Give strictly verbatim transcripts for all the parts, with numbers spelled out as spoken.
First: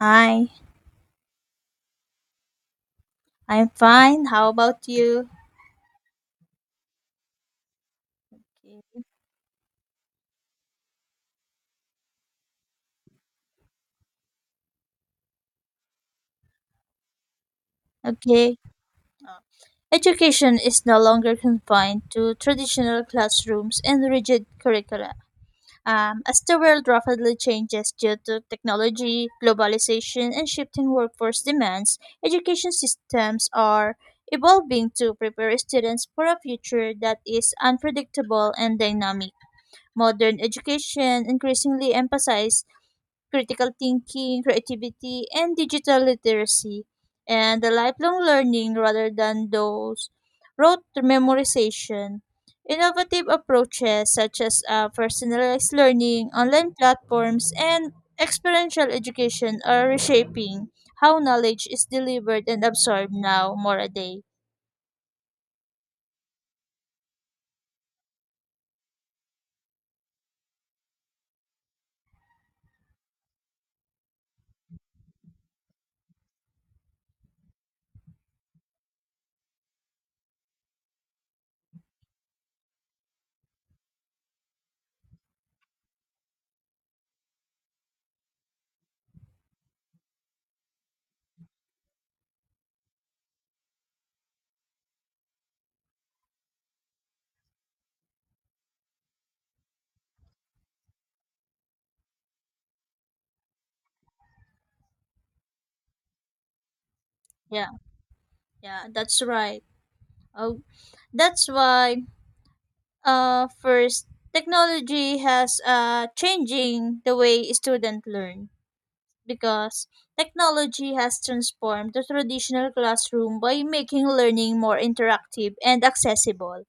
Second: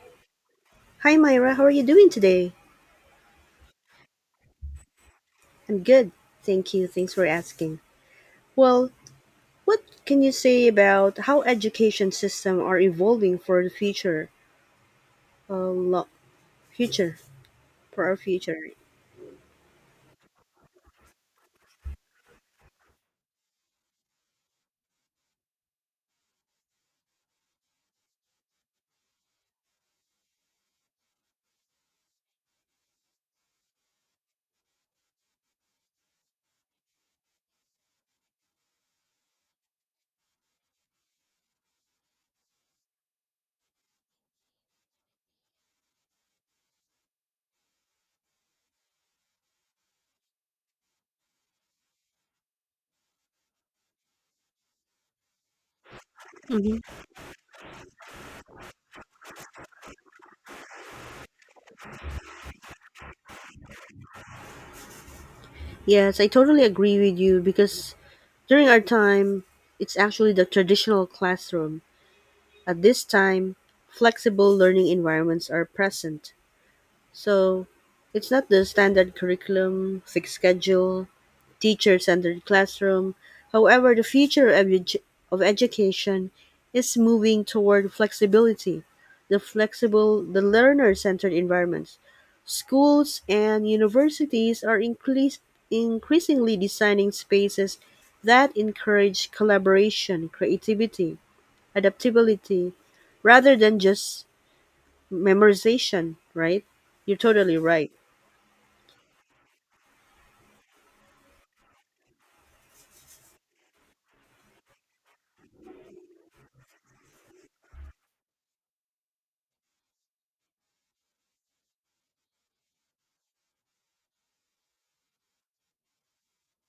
Hi, Hi Myra, how are you doing today? I'm fine. How about you? I'm good. Thank you. Thanks for asking. Well, what can you say about how education system are evolving for the future? Uh, lo- future for our Okay. future. Uh, Education is no longer confined to traditional classrooms and rigid curricula. Um, as the world rapidly changes due to technology, globalization, and shifting workforce demands, education systems are evolving to prepare students for a future that is unpredictable and dynamic. Modern education increasingly emphasizes critical thinking, creativity, and digital literacy, and the lifelong learning rather than those rote memorization. Innovative approaches such as uh, personalized learning, online Hmm. platforms, and experiential education are reshaping how knowledge is delivered and absorbed now more a day. Yes, I totally agree with you because during our time, it's actually the traditional classroom. At this time, flexible learning environments are present. So, it's not the standard curriculum, fixed schedule, teacher-centered classroom. However, the future of, edu- of education is moving toward flexibility, the flexible, the learner-centered environments. Schools and universities are increas- increasingly designing spaces that encourage collaboration, creativity, adaptability, rather than just memorization, right? You're totally Yeah, right. yeah, that's right. Oh, that's why. Uh, first, technology has uh, changing the way students learn because technology has transformed the traditional classroom by making learning more interactive and accessible.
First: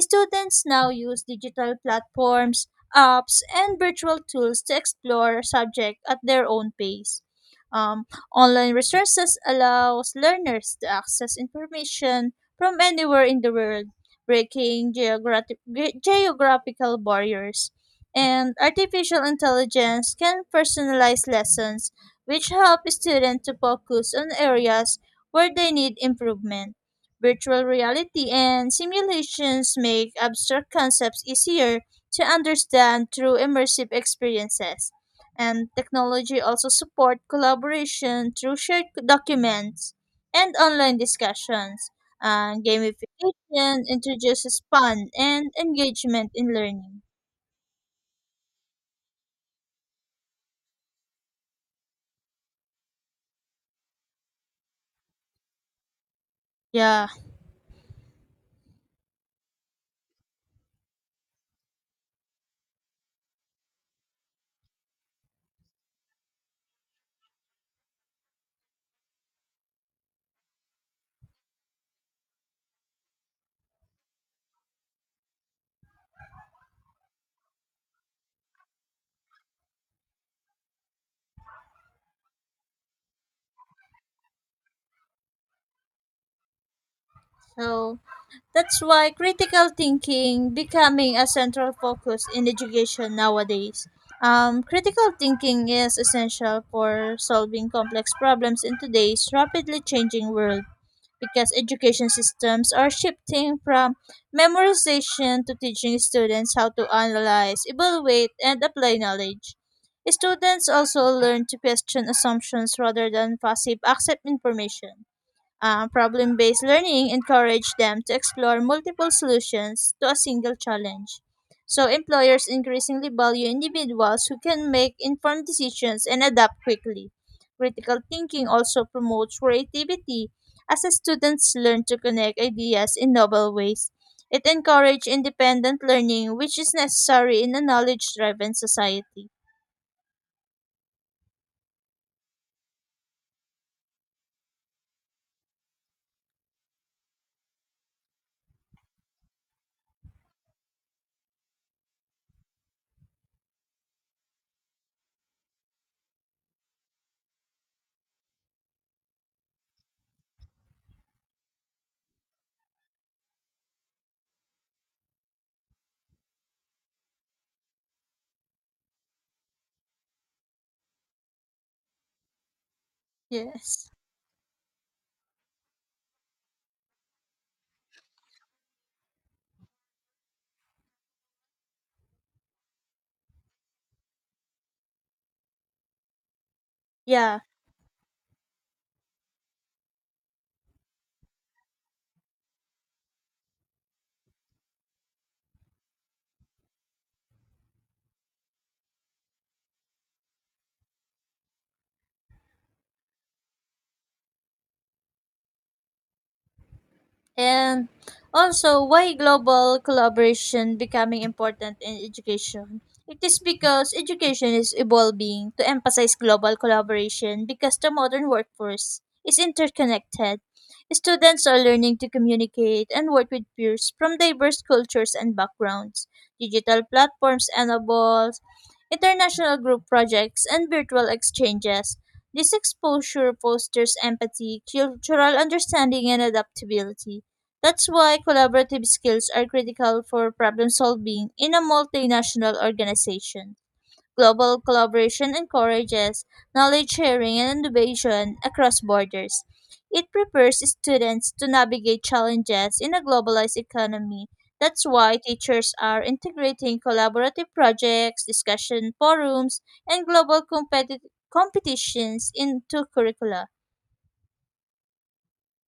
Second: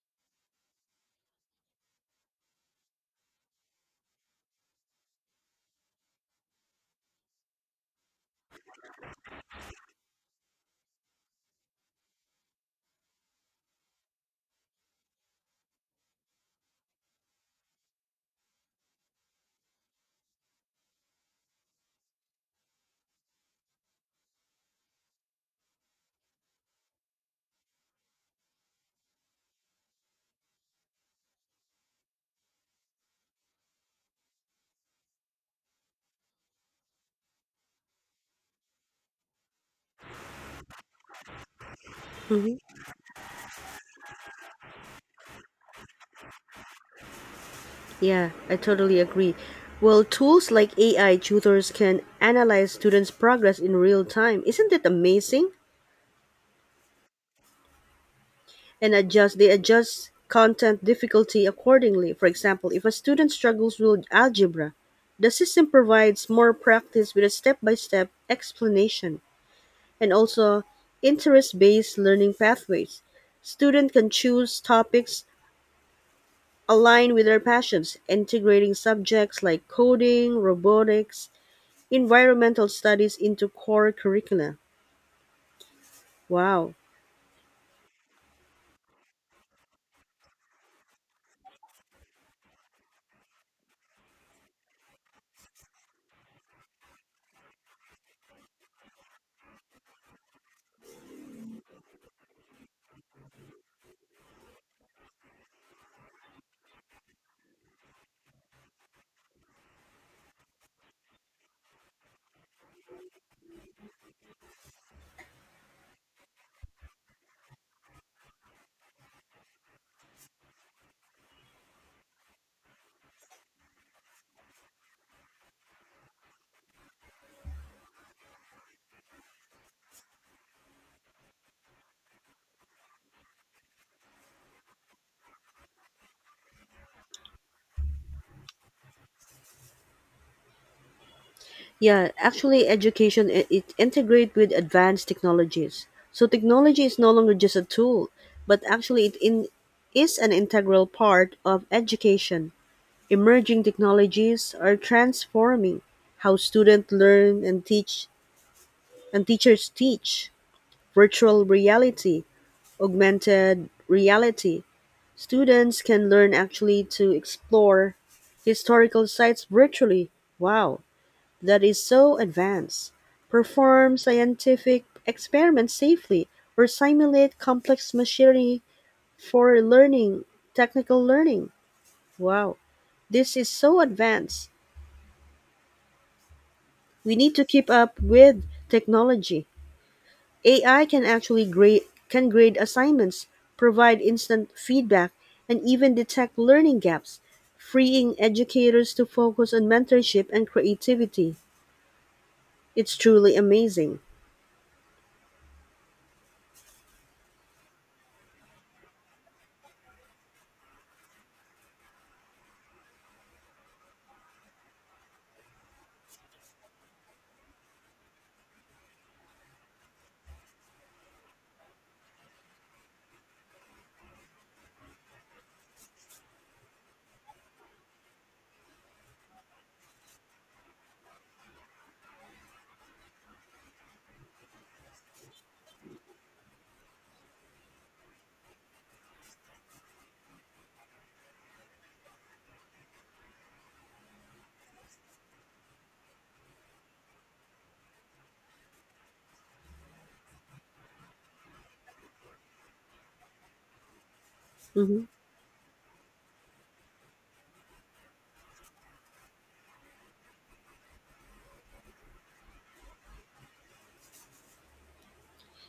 Students now use digital platforms, apps, and virtual tools to explore subject at their own pace. Um, Online resources allows learners to access information from anywhere in the world, breaking geographic, geographical barriers, and artificial intelligence can personalize lessons which help students to focus on areas where they need improvement. Virtual reality and simulations make abstract concepts easier to understand through immersive experiences. And technology also support collaboration through shared documents and online discussions. And gamification introduces fun and engagement in learning. Yeah, I totally agree. Well, tools like A I tutors can analyze students' progress in real time. Isn't it amazing? Yeah. And adjust they adjust content difficulty accordingly. For example, if a student struggles with algebra, the system provides more practice with a step-by-step explanation, and also interest-based learning pathways. Students can choose topics aligned with their passions, integrating subjects like coding, robotics, environmental studies into core curricula. Wow. So, that's why critical thinking becoming a central focus in education nowadays. Um, critical thinking is essential for solving complex problems in today's rapidly changing world because education systems are shifting from memorization to teaching students how to analyze, evaluate, and apply knowledge. Students also learn to question assumptions rather than passive accept information. Uh, problem based learning encourages them to explore multiple solutions to a single challenge. So, employers increasingly value individuals who can make informed decisions and adapt quickly. Critical thinking also promotes creativity as the students learn to connect ideas in novel ways. It encourages independent learning, which is necessary in a knowledge driven society. Yeah, actually, education i- it integrates with advanced technologies. So technology is no longer just a tool, but actually it in, is an integral part of education. Emerging technologies are transforming how students learn and teach, and teachers teach. Virtual reality, augmented reality, students can learn actually to explore historical sites virtually. Wow, that is so advanced. Yes. Perform scientific experiments safely or simulate complex machinery for learning, technical learning. Wow, this is so advanced. We need Yeah. to keep up with technology. A I can actually grade can grade assignments, provide instant feedback, and even detect learning gaps, freeing educators to focus on mentorship and creativity. It's truly amazing. And also, why global collaboration becoming important in education? It is because education is evolving to emphasize global collaboration because the modern workforce is interconnected. Students are learning to communicate and work with peers from diverse cultures and backgrounds. Digital platforms enable international group projects, and virtual exchanges. This exposure fosters empathy, cultural understanding, and adaptability. That's why collaborative skills are critical for problem solving in a multinational organization. Global collaboration encourages knowledge sharing and innovation across borders. It prepares students to navigate challenges in a globalized economy. That's Mhm. why teachers are integrating collaborative projects, discussion forums, and global competi- competitions into curricula.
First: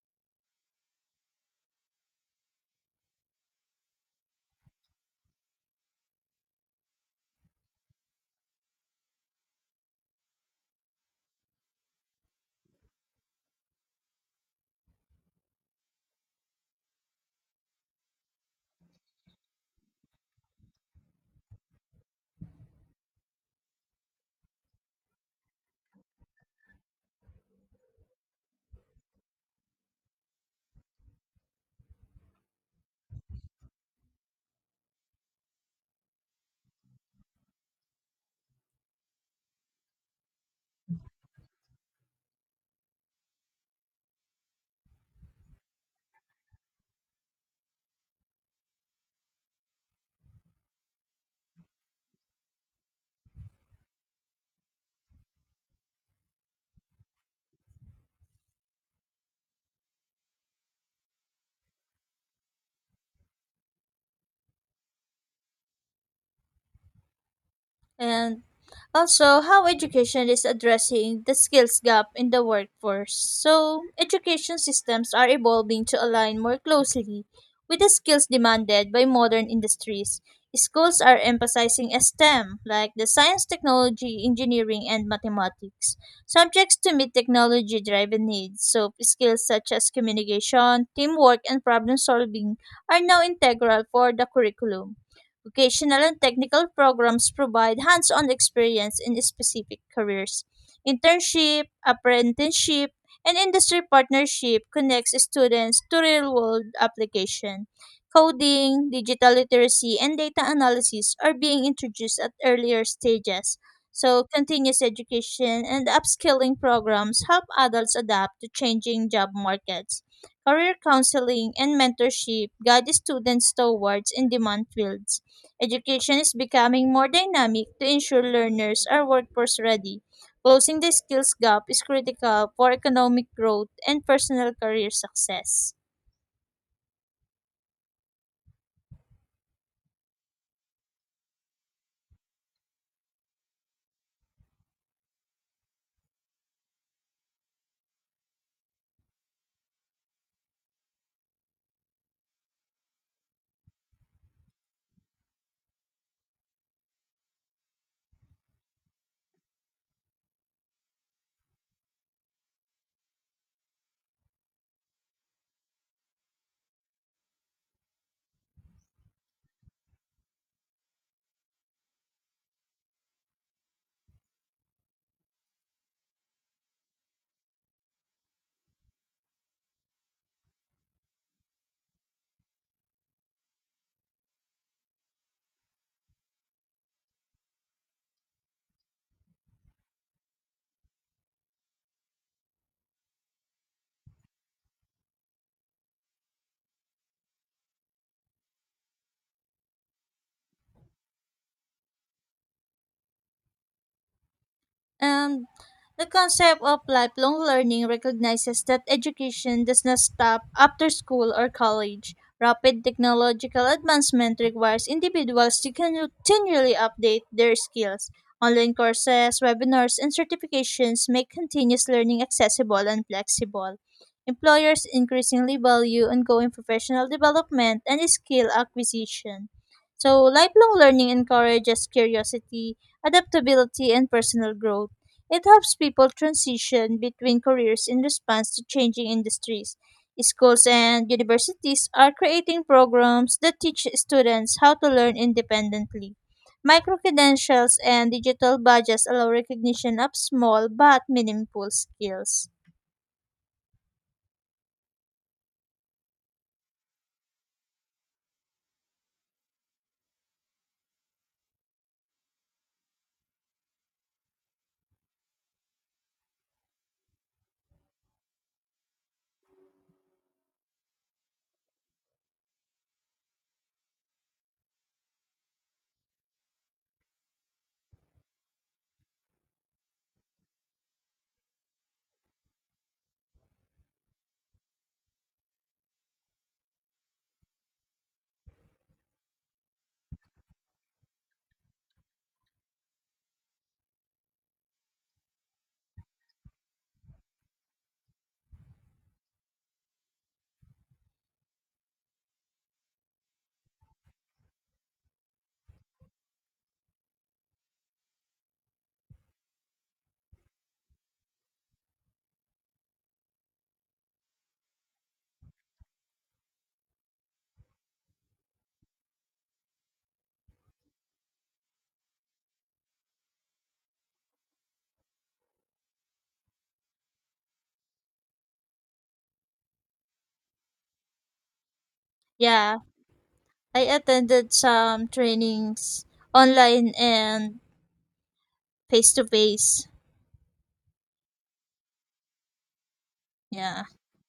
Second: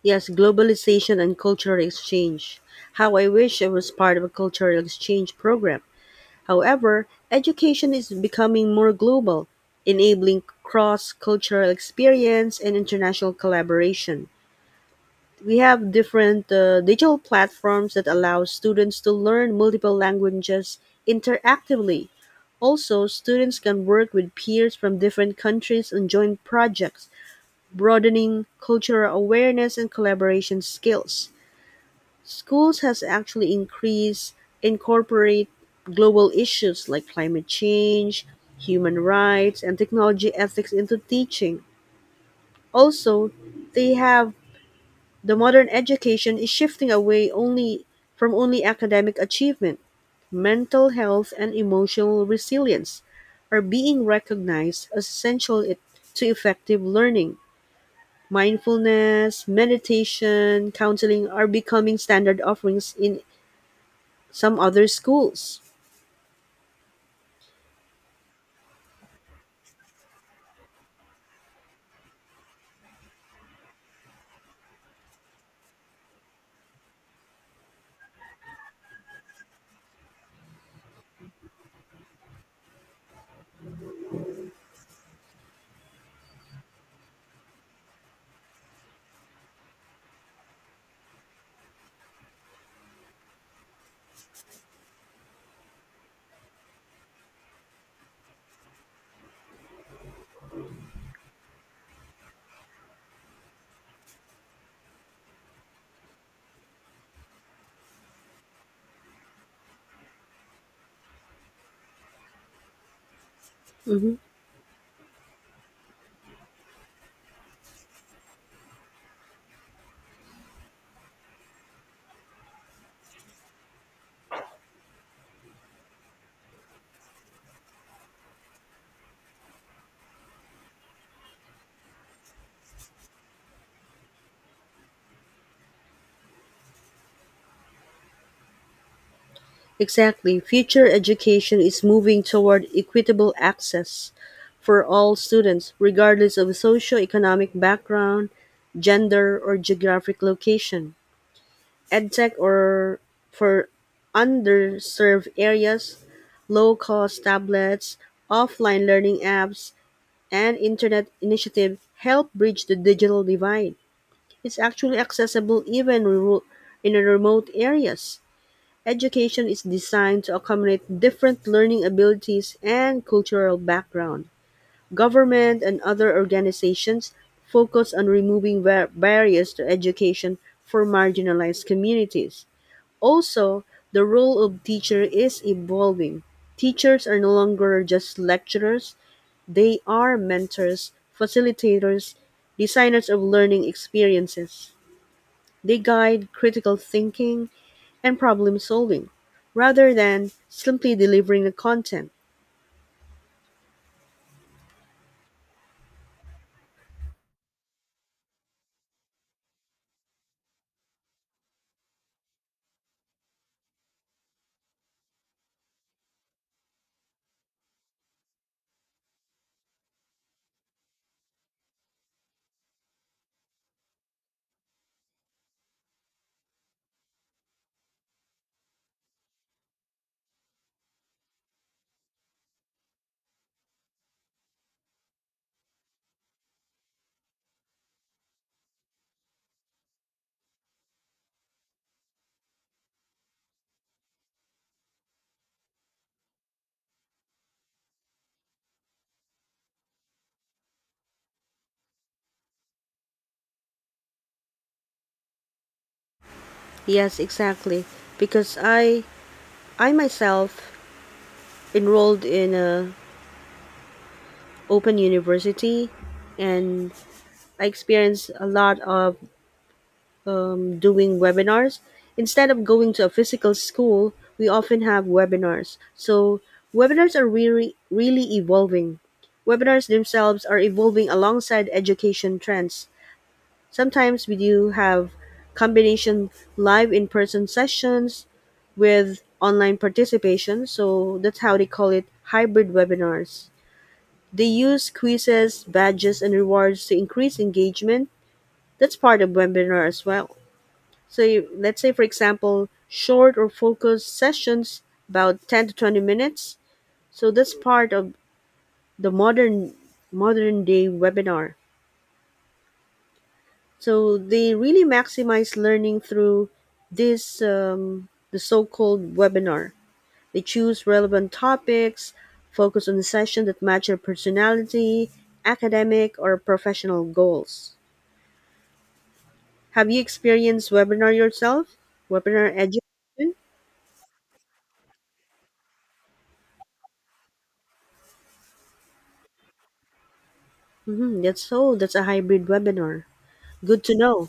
Yes, globalization and cultural exchange. How I wish I was part of a cultural exchange program. However, education is becoming more global, enabling cross cultural experience and international collaboration. We have different uh, digital platforms that allow students to learn multiple languages interactively. Also, students can work with peers from different countries on joint projects, broadening cultural awareness and collaboration skills. Schools has actually increased incorporate global issues like climate change, human rights, and technology ethics into teaching. Also, they have. The modern education is shifting away only from only academic achievement. Mental health and emotional resilience are being recognized as essential it- to effective learning. Mindfulness, meditation, counseling are becoming standard offerings in some other schools. And also, how education is addressing the skills gap in the workforce. So, education systems are evolving to align more closely with the skills demanded by modern industries. Schools are emphasizing STEM, like the science, technology, engineering, and mathematics, subjects to meet technology driven needs. So, skills such as communication, teamwork, and problem solving are now integral for the curriculum. Vocational and technical programs provide hands on experience in specific careers. Internship, apprenticeship, and industry partnership connects students to real world application. Coding, digital literacy, and data analysis are being introduced at earlier stages. Mhm. So, continuous education and upskilling programs help adults adapt to changing job markets. Career counseling and mentorship guide students towards in demand fields. Education is becoming more dynamic to ensure learners are workforce ready. Closing the skills gap is critical for economic growth and personal career success. Exactly, future education is moving toward equitable access for all students, regardless of socioeconomic background, gender, or geographic location. EdTech or for underserved areas, low cost tablets, offline learning apps, and internet initiatives help bridge the digital divide. It's actually accessible even in rural- in remote areas. Education is designed to accommodate different learning abilities and cultural background. Government and other organizations focus on removing bar- barriers to education for marginalized communities. Also, the role of teacher is evolving. Teachers are no longer just lecturers, they are mentors, facilitators, designers of learning experiences. They guide critical thinking and problem solving rather than simply delivering the content. And the concept of lifelong learning recognizes that education does not stop after school or college. Rapid technological advancement requires individuals to continually update their skills. Online courses, webinars, and certifications make continuous learning accessible and flexible. Employers increasingly value ongoing professional development and skill acquisition. So, lifelong learning encourages curiosity, adaptability, and personal growth. It helps people transition between careers in response to changing industries. Schools and universities are creating programs that teach students how to learn independently. Micro credentials and digital badges allow recognition of small but meaningful skills. Yes, exactly. Because I I myself enrolled in a open university, and I experienced a lot of um, doing webinars. Instead of going to a physical school, we often have webinars. So webinars are really really evolving. Webinars themselves are evolving alongside education trends. Sometimes we do have combination live in-person sessions with online participation, so that's how they call it hybrid webinars. They use quizzes, badges, and rewards to increase engagement. That's part of webinar as well. So you- let's say, for example, short or focused sessions about ten to twenty minutes. So that's part of the modern modern day webinar. So they really maximize learning through this um, the so-called webinar. They choose relevant topics, focus on a session that match your personality, academic, or professional goals. Have you experienced webinar yourself? Webinar education? Yeah, I attended some trainings online and face to face. Hmm, that's so. That's a hybrid webinar. Good Yeah, to know.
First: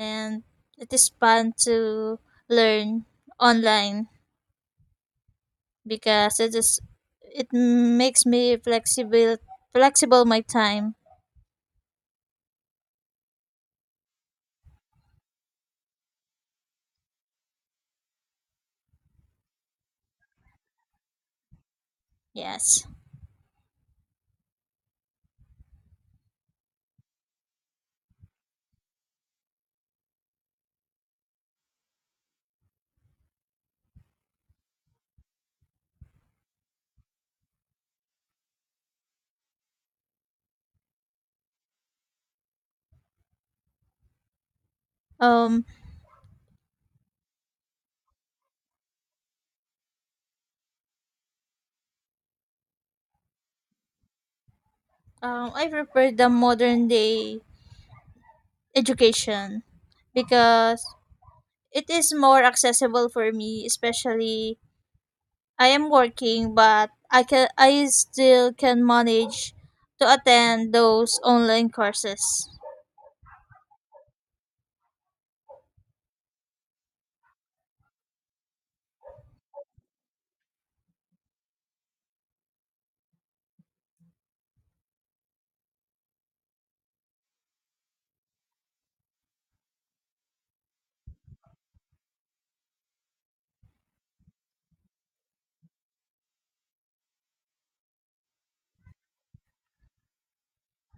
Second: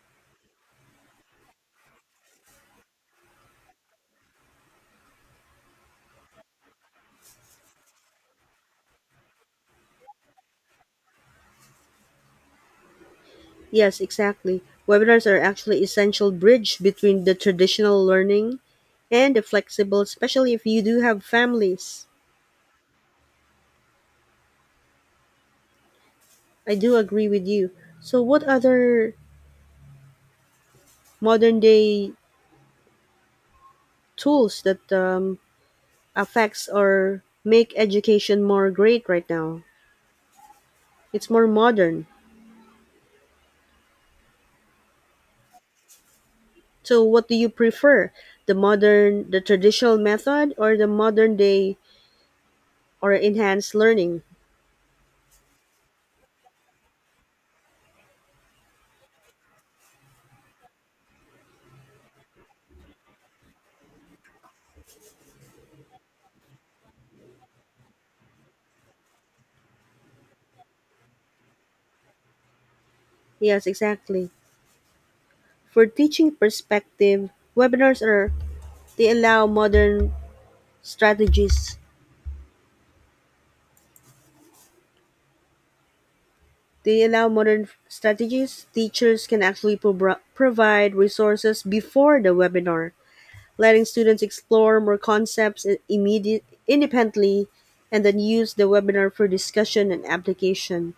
and it is fun to learn online, because it is, it makes me flexible flexible my time. Yes, exactly. Webinars are actually essential bridge between the traditional learning and the flexible, especially if you do have families. Yes. I do agree with you. So, what other modern day tools that um, affects or make education more great right now? It's more modern. Um, So, what do you prefer? The modern, the traditional method, or the modern day or enhanced learning? um I prefer the modern day education because it is more accessible for me, especially I am working, but I can I still can manage to attend those online courses. Yes, exactly. For teaching perspective, webinars are they allow modern strategies They allow modern strategies. Teachers can actually pro- provide resources before the webinar, letting students explore more concepts i- immediate, independently, and then use the webinar for discussion and application.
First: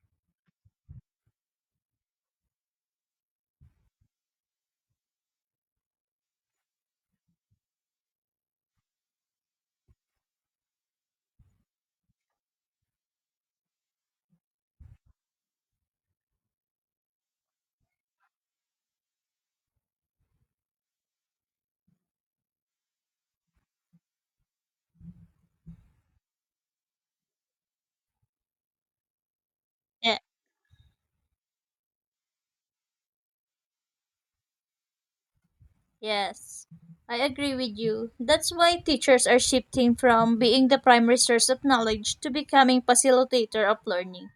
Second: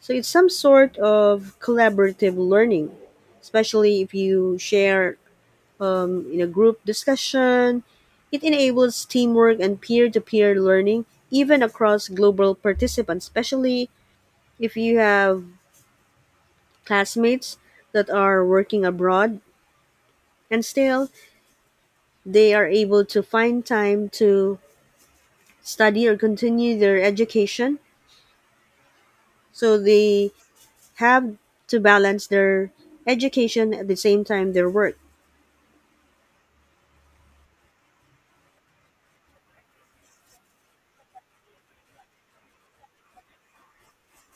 So it's some sort of collaborative learning, especially if you share um, in a group discussion. It enables teamwork and peer to peer learning, even across global participants, especially if you have classmates that are working abroad and still they are able to find time to study or continue their education, so Yeah. they have to balance their education at the same time their work. Yes, I agree with you. That's why teachers are shifting from being the primary source of knowledge to becoming facilitator of learning.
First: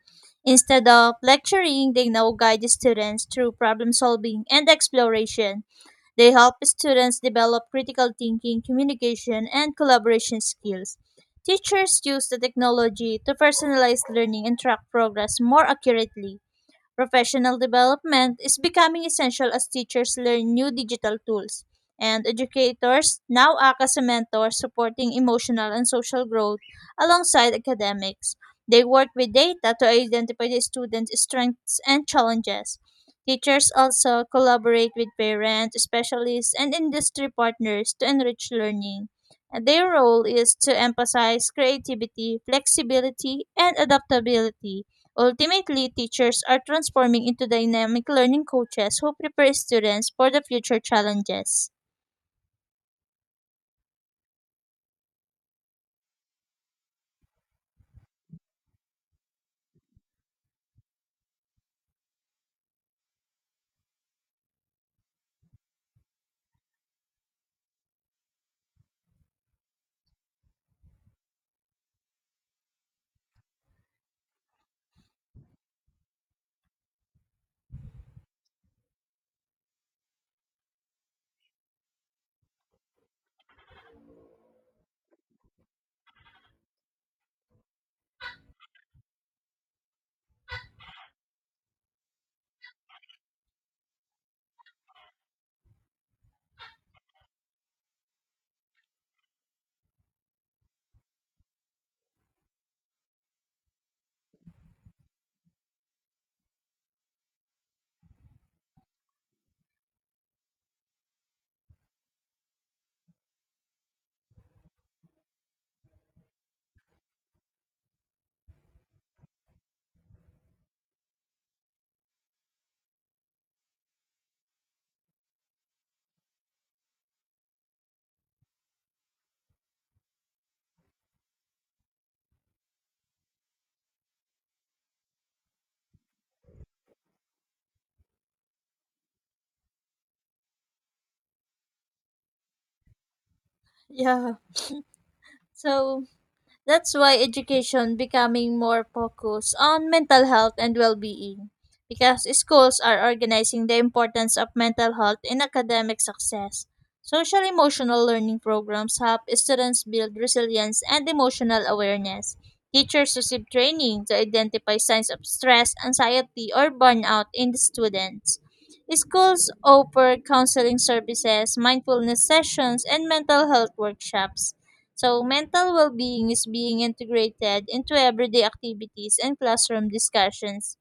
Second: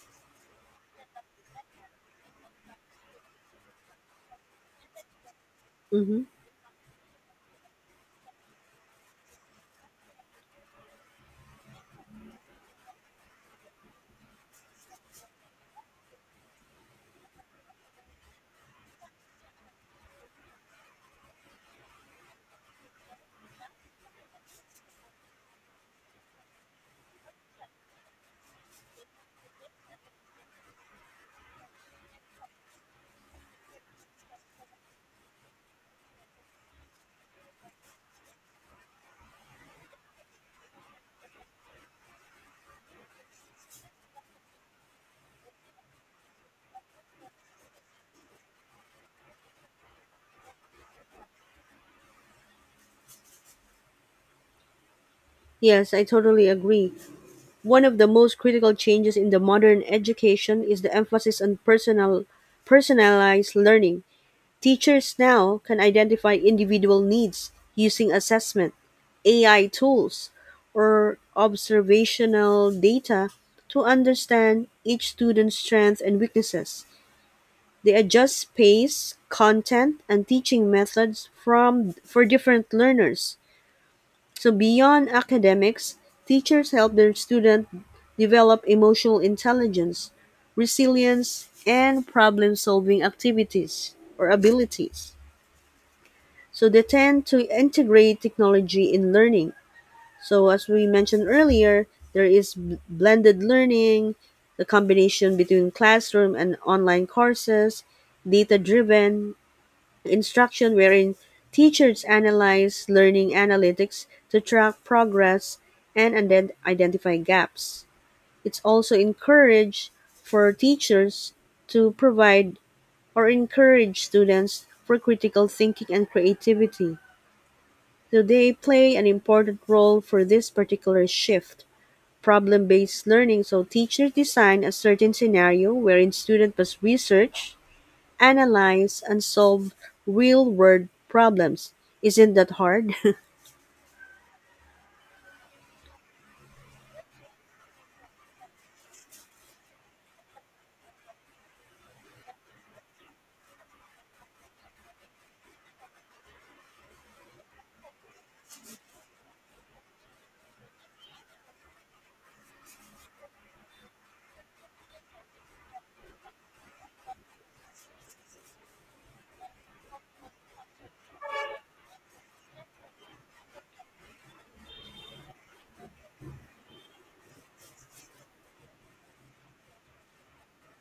Instead of lecturing, they now guide the students through problem solving and exploration. Hmm. They help students develop critical thinking, communication, and collaboration skills. Teachers use the technology to personalize learning and track progress more accurately. Professional development is becoming essential as teachers learn new digital tools, and educators now act as a mentor supporting emotional and social growth alongside academics. They work with data to identify the students' strengths and challenges. Teachers also collaborate with parents, specialists, and industry partners to enrich learning. And their role is to emphasize creativity, flexibility, and adaptability. Ultimately, teachers are transforming into dynamic learning coaches who prepare students for the future challenges. Yes, I totally agree. One of the most critical changes in the modern education is the emphasis on personal personalized learning. Teachers now can identify individual needs using assessment, A I tools, or observational data to understand each student's strengths and weaknesses. They adjust pace, content, and teaching methods from for different learners. So beyond academics, teachers help their students develop emotional intelligence, resilience, and problem-solving activities or abilities. So they tend to integrate technology in learning. So as we mentioned earlier, there is b- blended learning, the combination between classroom and online courses, data-driven instruction wherein teachers analyze learning analytics to track progress and ident- identify gaps. It's also encouraged for teachers to provide or encourage students for critical thinking and creativity. Do they play an important role for this particular shift. Problem-based learning, so teachers design a certain scenario wherein students must research, analyze, and solve real-world problems. Isn't that hard? Yeah. So, that's why education becoming more focused on mental health and well-being, because schools are organizing the importance of mental health in academic success. Social emotional learning programs help students build resilience and emotional awareness. Teachers receive training to identify signs of stress, anxiety, or burnout in the students. Schools offer counseling services, mindfulness sessions, and mental health workshops. So, mental well being is being integrated into everyday activities and classroom discussions.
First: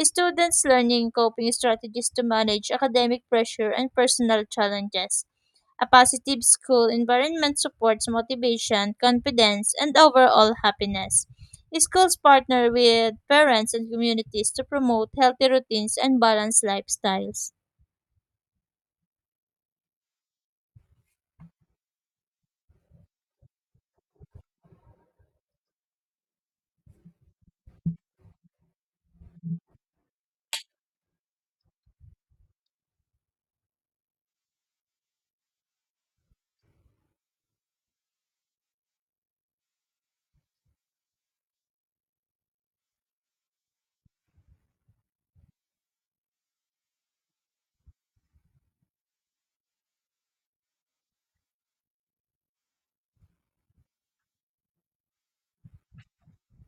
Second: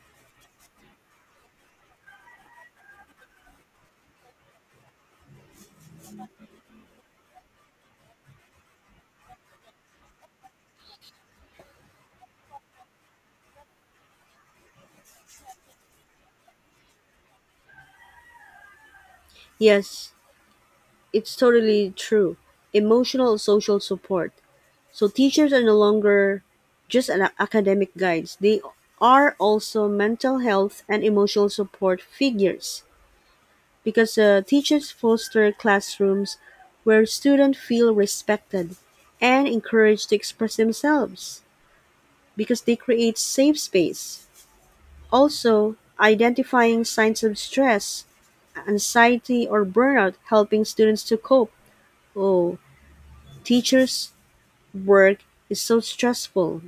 Students learning coping strategies to manage academic pressure and personal challenges. A positive school environment supports motivation, confidence, and overall happiness. Schools partner with parents and communities to promote healthy routines and balanced lifestyles. Yes, it's totally true. Emotional and social support. So teachers are no longer just an academic guides. They are also mental health and emotional support figures, because uh, teachers foster classrooms where students feel respected and encouraged to express themselves because they create safe space. Also, identifying signs of stress, anxiety, or burnout, helping students to cope. Oh, teachers' work is so stressful.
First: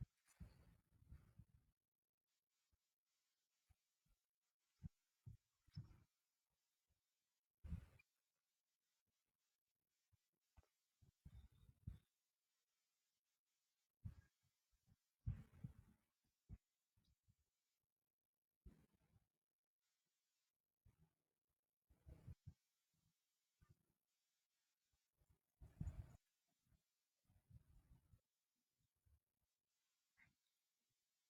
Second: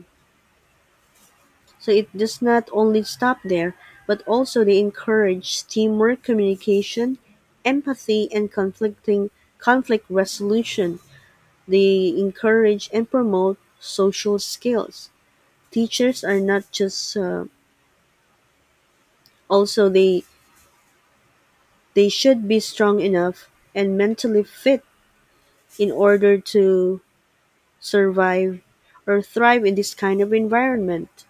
So it does not only stop there, but also they encourage teamwork, communication, empathy, and conflicting conflict resolution. They encourage and promote social skills. Teachers are not just uh, also they they should be strong enough and mentally fit in order to survive or thrive in this kind of environment.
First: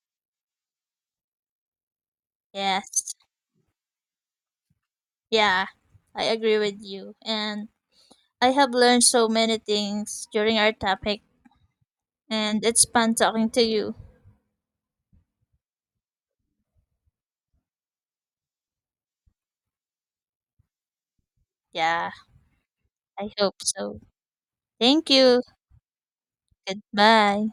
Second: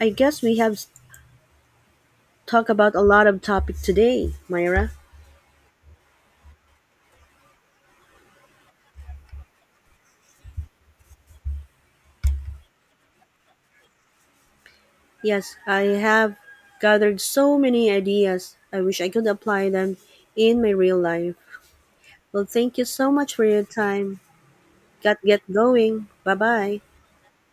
I guess we have s- talked about a Yes. lot of topic today, Myra. Yeah, I agree with you. And I have learned so many things during our topic, and it's fun talking to you. Yes, I have gathered so many ideas. I wish I could apply them in my real life. Yeah, Well, thank you so I much for hope your so. time. Thank Got get you. going. Bye bye. Goodbye.